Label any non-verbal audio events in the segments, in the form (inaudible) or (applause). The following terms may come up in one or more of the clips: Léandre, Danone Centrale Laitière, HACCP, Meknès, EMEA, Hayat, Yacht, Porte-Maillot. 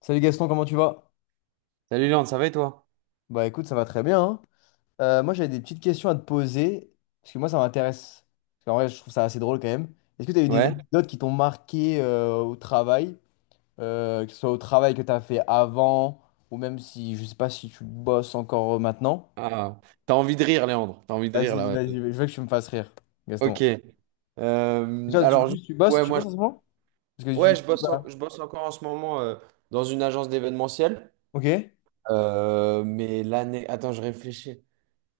Salut Gaston, comment tu vas? Salut Léandre, ça va et toi? Bah écoute, ça va très bien, hein. Moi j'avais des petites questions à te poser, parce que moi ça m'intéresse. Parce qu'en vrai, je trouve ça assez drôle quand même. Est-ce que tu as eu des Ouais? anecdotes qui t'ont marqué au travail? Que ce soit au travail que tu as fait avant, ou même si je sais pas si tu bosses encore maintenant. Ah, t'as envie de rire, Léandre. T'as envie de rire là. Vas-y, vas-y, Ouais. je veux que tu me fasses rire, Ok. Gaston. Tu Euh, vois, tu- alors, je- tu- tu bosses, ouais, tu moi, je... bosses en ce moment? Parce que Ouais, je tu. bosse, en- Voilà. je bosse encore en ce moment dans une agence d'événementiel. Ok? Ouais, Mais l'année, attends, je réfléchis.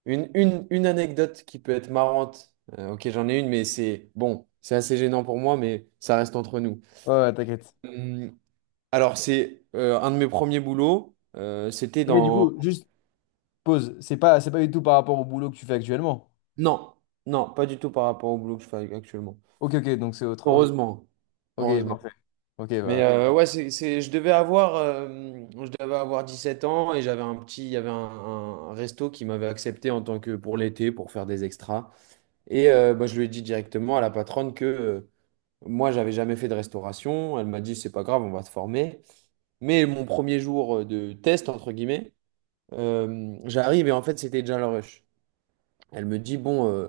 Une anecdote qui peut être marrante. Ok, j'en ai une, mais c'est bon, c'est assez gênant pour moi, mais ça reste entre nous. ouais, ouais, t'inquiète. Hum, alors, c'est un de mes premiers boulots. C'était Ok, du dans. coup, juste pause. C'est pas du tout par rapport au boulot que tu fais actuellement. Non, non, pas du tout par rapport au boulot que je fais actuellement. Ok, ok, donc c'est autre. Ok. Heureusement. Ok, Heureusement. parfait. Ok, Mais bah. euh, ouais, je devais avoir 17 ans et j'avais un petit, il y avait un resto qui m'avait accepté en tant que pour l'été pour faire des extras. Et bah, je lui ai dit directement à la patronne que moi, j'avais jamais fait de restauration. Elle m'a dit, c'est pas grave, on va te former. Mais mon premier jour de test, entre guillemets, j'arrive et en fait, c'était déjà le rush. Elle me dit, bon.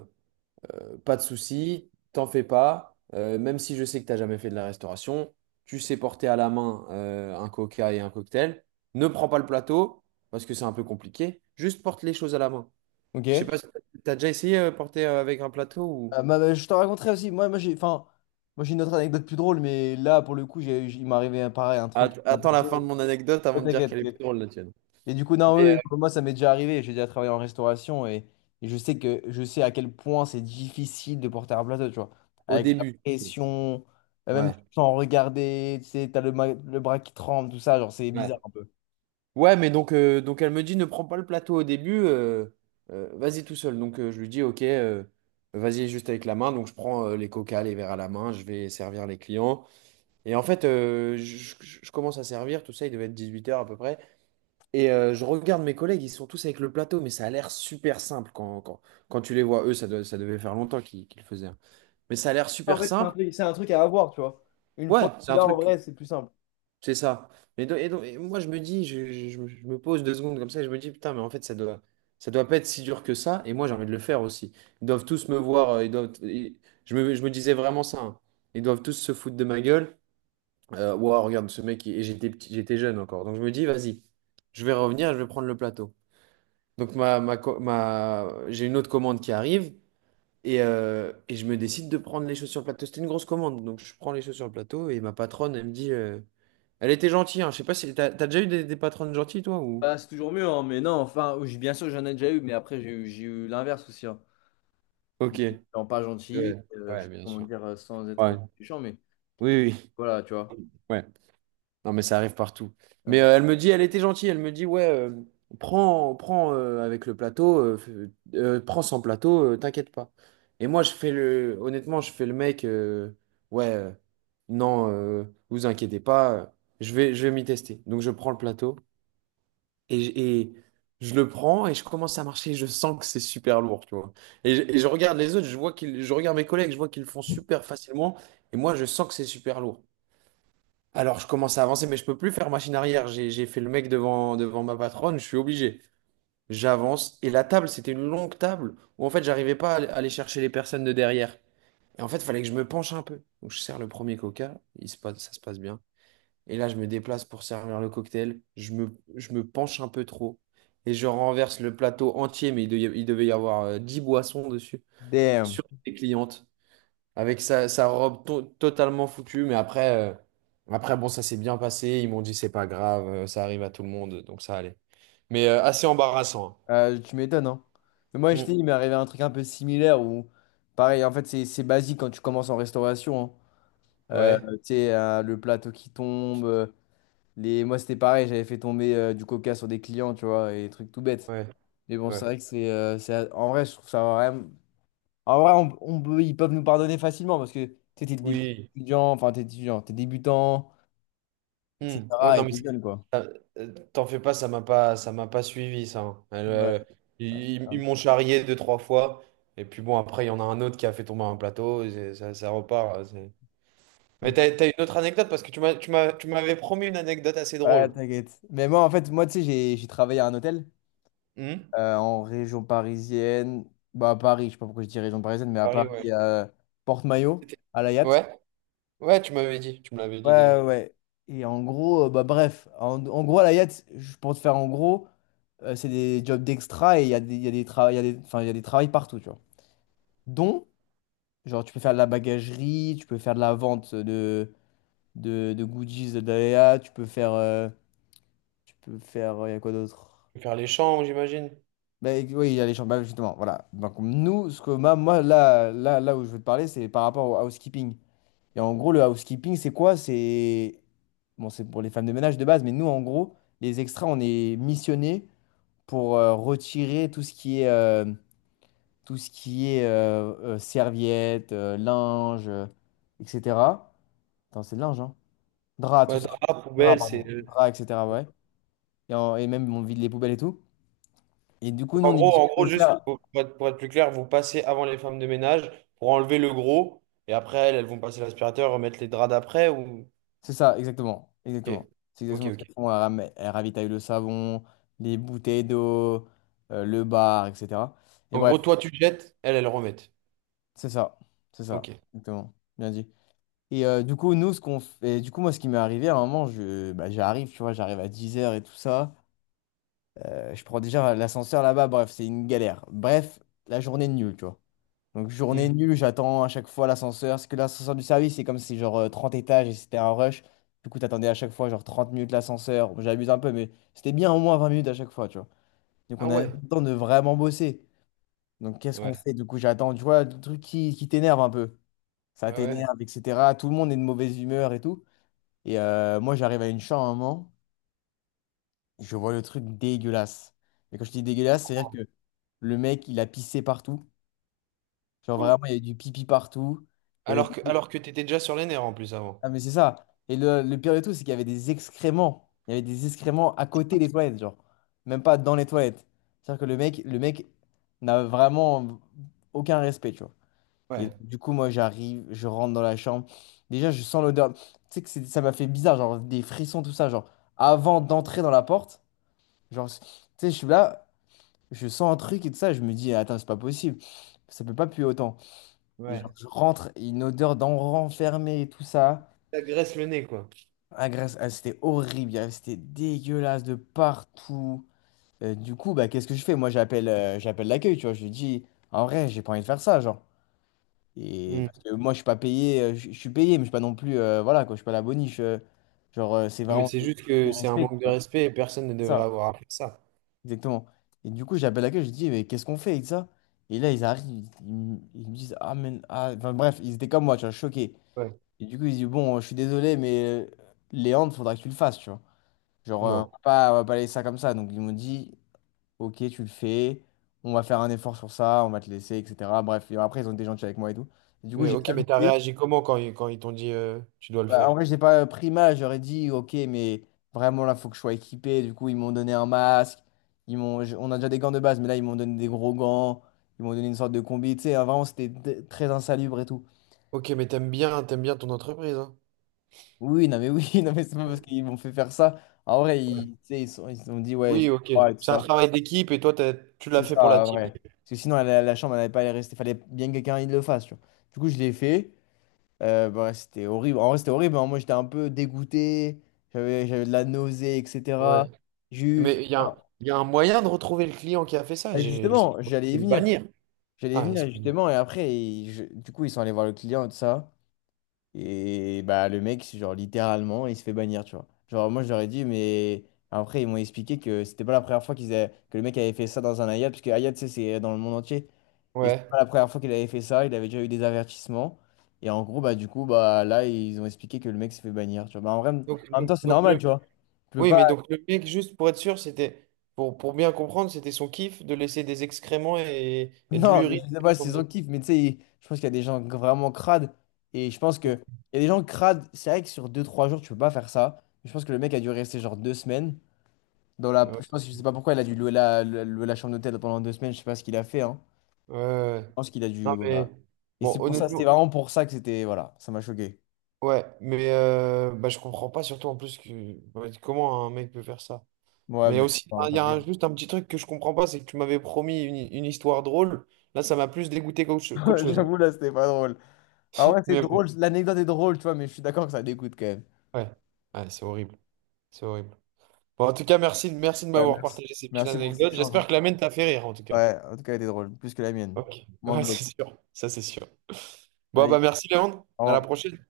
Pas de souci, t'en fais pas. Même si je sais que t'as jamais fait de la restauration, tu sais porter à la main un coca et un cocktail. Ne prends pas le plateau parce que c'est un peu compliqué. Juste porte les choses à la main. Ok? Je sais pas, si t'as déjà essayé porter avec un plateau ou Je te raconterai aussi, moi j'ai enfin, moi j'ai une autre anecdote plus drôle, mais là pour le coup, il m'est arrivé pareil, un truc, Att- un Attends la fin de plateau. mon anecdote Oh, avant de dire t'inquiète, qu'elle est plus t'inquiète. drôle la tienne. Et du coup, non, Mais oui, euh, oui, moi ça m'est déjà arrivé, j'ai déjà travaillé en restauration, et je sais à quel point c'est difficile de porter un plateau, tu vois. au Avec la début, pression, même ouais, tu te sens regarder, tu sais, t'as le bras qui tremble, tout ça, genre c'est bizarre ouais. un peu. Ouais, mais donc, donc elle me dit ne prends pas le plateau au début, vas-y tout seul. Donc je lui dis ok, vas-y juste avec la main. Donc je prends les coca, les verres à la main, je vais servir les clients. Et en fait, je commence à servir, tout ça, il devait être 18 heures à peu près. Et je regarde mes collègues, ils sont tous avec le plateau, mais ça a l'air super simple quand tu les vois. Eux, ça devait faire longtemps qu'ils le faisaient, hein. Mais ça a l'air En super fait, simple. C'est un truc à avoir, tu vois. Une fois Ouais, que c'est tu un l'as en truc. vrai, c'est plus simple. C'est ça. Et moi, je me dis, je me pose 2 secondes comme ça et je me dis, putain, mais en fait, ça doit pas être si dur que ça. Et moi, j'ai envie de le faire aussi. Ils doivent tous me voir. Je me disais vraiment ça, hein. Ils doivent tous se foutre de ma gueule. Ouah, regarde ce mec. Et j'étais petit, j'étais jeune encore. Donc, je me dis, vas-y, je vais revenir et je vais prendre le plateau. Donc, j'ai une autre commande qui arrive. Et je me décide de prendre les choses sur le plateau. C'était une grosse commande. Donc, je prends les choses sur le plateau et ma patronne, elle me dit. Elle était gentille, hein. Je sais pas si t'as déjà eu des patronnes gentilles, toi, ou... Bah, c'est toujours mieux, hein, mais non, enfin, bien sûr, j'en ai déjà eu, mais après, j'ai eu l'inverse aussi. Hein. Ok. Des gens pas gentils, Ouais, je ouais, sais pas bien comment sûr. dire sans Ouais. être méchant, mais Oui, oui. voilà, tu Oui. vois. Ouais. Non, mais ça arrive partout. Ah, Mais c'est- euh, elle me dit, elle était gentille. Elle me dit, ouais, prends avec le plateau, prends sans plateau, t'inquiète pas. Et moi, je fais le, honnêtement, je fais le mec, ouais, non, vous inquiétez pas, je vais m'y tester. Donc, je prends le plateau. Et je le prends et je commence à marcher. Je sens que c'est super lourd, tu vois. Et je regarde les autres, je regarde mes collègues, je vois qu'ils le font super facilement. Et moi, je sens que c'est super lourd. Alors, je commence à avancer, mais je peux plus faire machine arrière. J'ai fait le mec devant ma patronne, je suis obligé. J'avance. Et la table, c'était une longue table où en fait, j'arrivais pas à aller chercher les personnes de derrière. Et en fait, il fallait que je me penche un peu. Donc, je sers le premier coca, ça se passe bien. Et là, je me déplace pour servir le cocktail. Je me penche un peu trop. Et je renverse le plateau entier, mais il devait y avoir 10 boissons dessus, Damn. sur les clientes, avec sa robe totalement foutue. Mais après, bon, ça s'est bien passé. Ils m'ont dit, c'est pas grave, ça arrive à tout le monde, donc ça allait. Mais, assez embarrassant, Tu m'étonnes, hein. Mais moi, je hein. t'ai dit, il m'est Mm. arrivé un truc un peu similaire où, pareil, en fait, c'est basique quand tu commences en restauration, hein. Ouais, Tu sais, le plateau qui tombe. Moi, c'était pareil, j'avais fait tomber du coca sur des clients, tu vois, et des trucs tout bêtes. ouais, Mais bon, ouais. c'est vrai que en vrai, je trouve ça vraiment. En vrai, ils peuvent nous pardonner facilement parce que tu sais, t'es Oui. étudiant, enfin t'es étudiant, t'es débutant, Hmm. Ouais, etc. non, Et mais t'es jeune, quoi. ça- t'en fais pas, ça m'a pas suivi, ça, hein. Elle, Ouais, ouais, ils ouais. ils m'ont charrié deux, trois fois. Et puis bon, après, il y en a un autre qui a fait tomber un plateau. Ça repart. Mais Ok. t'as une autre anecdote parce que tu m'avais promis une anecdote assez Ouais, drôle. t'inquiète. Mais moi, en fait, moi, tu sais, j'ai travaillé à un hôtel Hmm. En région parisienne. Bah, à Paris, je sais pas pourquoi je dis région parisienne, mais à Paris, Paris, ouais. à Porte-Maillot, C'était- à la Yacht. Ouais, ouais, tu m'avais dit. Tu me l'avais dit déjà. Ouais, ouais. Et en gros, bah bref, à la Yacht, je pour te faire en gros, c'est des jobs d'extra et il y a des, il y a des, tra- il y a des, enfin, il y a des travails partout, tu vois. Dont Genre, tu peux faire de la bagagerie, tu peux faire de la vente de goodies de Daya, tu peux faire. Il y a quoi d'autre? Faire les champs, j'imagine. Ben, oui, il y a les chambres, bah, justement, voilà. Donc, nous, ce que moi, là, là, là où je veux te parler, c'est par rapport au housekeeping. Et en gros, le housekeeping, c'est quoi? C'est. Bon, c'est pour les femmes de ménage de base, mais nous, en gros, les extras, on est missionnés pour retirer tout ce qui est. Tout ce qui est serviettes, linge, etc. Attends, c'est le linge, hein? Draps, tout Ouais, ça. drap, Draps, poubelle, c'est. pardon. Draps, etc. Ouais. Et même on vide les poubelles et tout. Et du coup, nous, En on est gros, missionnés de le juste faire. Pour être plus clair, vous passez avant les femmes de ménage pour enlever le gros, et après, elles vont passer l'aspirateur, remettre les draps d'après ou... C'est ça, exactement. Exactement. Ok, C'est ok, exactement ce ok. qu'elles font. Elles ravitaillent le savon, les bouteilles d'eau, le bar, etc. Et En bref, gros, toi, tu jettes, elles remettent. c'est ça. C'est ça. Ok. Exactement. Bien dit. Et du coup, nous, ce qu'on fait, du coup, moi, ce qui m'est arrivé, à un moment, bah, j'arrive, tu vois, j'arrive à 10 heures et tout ça. Je prends déjà l'ascenseur là-bas, bref, c'est une galère. Bref, la journée est nulle, tu vois. Donc journée Hmm. nulle, j'attends à chaque fois l'ascenseur. Parce que l'ascenseur du service, c'est comme si genre 30 étages et c'était un rush. Du coup, t'attendais à chaque fois genre 30 minutes l'ascenseur. Bon, j'abuse un peu, mais c'était bien au moins 20 minutes à chaque fois, tu vois. Donc Ah on a même ouais, pas le temps de vraiment bosser. Donc qu'est-ce qu'on ouais, fait? Du coup, j'attends, tu vois, le truc qui t'énerve un peu. Ça ouais, ouais. t'énerve, etc. Tout le monde est de mauvaise humeur et tout. Et moi, j'arrive à une chambre à un moment, je vois le truc dégueulasse. Et quand je dis dégueulasse, c'est-à-dire que le mec, il a pissé partout. Genre Oh. vraiment, il y avait du pipi partout. Il y avait Alors que, des alors que t'étais déjà sur les nerfs en plus avant. Ah, mais c'est ça. Et le pire de tout, c'est qu'il y avait des excréments. Il y avait des excréments à côté des toilettes, genre. Même pas dans les toilettes. C'est-à-dire que le mec n'a vraiment aucun respect, tu vois. Et Ouais, du coup, moi, j'arrive, je rentre dans la chambre. Déjà, je sens l'odeur. Tu sais que ça m'a fait bizarre, genre des frissons, tout ça, genre. Avant d'entrer dans la porte, genre, tu sais, je suis là, je sens un truc et tout ça, je me dis, attends, c'est pas possible. Ça peut pas puer autant. Et genre, ouais. je rentre, une odeur d'enfant fermé et tout ça. T'agresses le nez, quoi. La Grèce, elle, c'était horrible, elle, c'était dégueulasse de partout. Du coup, bah, qu'est-ce que je fais? Moi, j'appelle l'accueil, tu vois. Je lui dis, en vrai, j'ai pas envie de faire ça, genre. Et Hmm. parce que moi, je suis pas payé, je suis payé, mais je suis pas non plus, voilà, quoi, je suis pas la boniche. Genre, c'est Non, mais vraiment c'est juste du que c'est un respect, manque tu de vois. respect et personne ne C'est devrait ça, avoir à faire ça. exactement. Et du coup, j'appelle l'accueil, je lui dis, mais qu'est-ce qu'on fait avec ça? Et là, ils arrivent, ils me disent, ah, mais, ah, enfin, bref, ils étaient comme moi, tu vois, choqués. Ouais. Et du coup, ils disent, bon, je suis désolé, mais Léandre, faudra que tu le fasses, tu vois. Genre, on Non. va pas, on va pas laisser ça comme ça. Donc, ils m'ont dit, OK, tu le fais, on va faire un effort sur ça, on va te laisser, etc. Bref, et après, ils ont été gentils avec moi et tout. Et du coup, Mais, j'ai ok, quand mais même t'as été. réagi comment quand ils t'ont dit tu dois le Bah, en faire? vrai, je n'ai pas pris mal, j'aurais dit, OK, mais vraiment, là, faut que je sois équipé. Du coup, ils m'ont donné un masque. On a déjà des gants de base, mais là, ils m'ont donné des gros gants. Ils m'ont donné une sorte de combi. Tu sais, hein, vraiment, c'était très insalubre et tout. Ok, mais t'aimes bien ton entreprise, hein. Oui, non, mais oui, (laughs) non, mais c'est pas parce Ouais. qu'ils m'ont fait faire ça. En vrai, Ouais. ils, tu sais, ils ont dit, ouais, Oui, je ok. crois et tout C'est un ça. travail d'équipe et toi, tu l'as C'est fait pour la ça, team. vrai. Parce que sinon, la chambre, elle n'allait pas aller rester. Fallait bien que quelqu'un il le fasse, tu vois. Du coup, je l'ai fait. Bah, ouais, c'était horrible. En vrai, c'était horrible, hein. Moi, j'étais un peu dégoûté. J'avais de la nausée, Ouais. etc. Mais il y a, Ah, il y a un moyen de retrouver le client qui a fait ça. bah, Je justement, j'allais peux y le venir. bannir. J'allais y Ah, venir, excuse-moi. justement. Et après, du coup, ils sont allés voir le client et tout ça. Et bah, le mec, c'est genre, littéralement, il se fait bannir, tu vois. Genre, moi, je leur ai dit, mais... Après, ils m'ont expliqué que c'était pas la première fois que le mec avait fait ça dans un Hayat, parce que Hayat, tu sais, c'est dans le monde entier. Et c'est pas Ouais. la première fois qu'il avait fait ça, il avait déjà eu des avertissements. Et en gros, bah du coup, bah là, ils ont expliqué que le mec s'est fait bannir. Tu vois. Bah, en vrai, Donc, en même temps, donc, c'est donc normal, le... tu vois. Tu peux Oui, pas. mais donc (laughs) le mec, juste pour être sûr, pour bien comprendre, c'était son kiff de laisser des excréments et de Non, mais l'urine. je sais pas, si c'est Ouais. son kiff, mais tu sais, je pense qu'il y a des gens vraiment crades. Et je pense que il y a des gens crades. C'est vrai que sur deux trois jours, tu peux pas faire ça. Je pense que le mec a dû rester genre 2 semaines. Dans la... Ouais. Je pense, je sais pas pourquoi il a dû louer louer la chambre d'hôtel pendant 2 semaines. Je sais pas ce qu'il a fait, hein. Je Ouais. pense qu'il a dû. Non, mais Voilà. Et bon, c'est pour ça, c'était honnêtement. vraiment pour ça que c'était. Voilà, ça m'a choqué. Ouais, mais bah, je comprends pas, surtout en plus que ouais, comment un mec peut faire ça. Ouais, Mais mais je sais aussi, pas, enfin, il ça y a arrive. un- juste un petit truc que je comprends pas, c'est que tu m'avais promis une histoire drôle. Là, ça m'a plus dégoûté qu'autre (laughs) chose, hein. J'avoue, là, c'était pas drôle. Ah ouais, c'est Mais oui, drôle, l'anecdote est drôle, tu vois, mais je suis d'accord que ça dégoûte quand même. ouais, ouais, c'est horrible, c'est horrible. Bon, en tout cas, merci, merci de Ouais, m'avoir merci. partagé ces petites Merci pour ces anecdotes. échange, hein. J'espère que la mienne t'a fait rire, en tout cas. Ouais, en tout cas, elle était drôle, plus que la mienne. Ok, Moins ouais, (laughs) glauque. c'est sûr, ça c'est sûr. Bon, Allez, bah merci Léandre, au à la revoir. prochaine.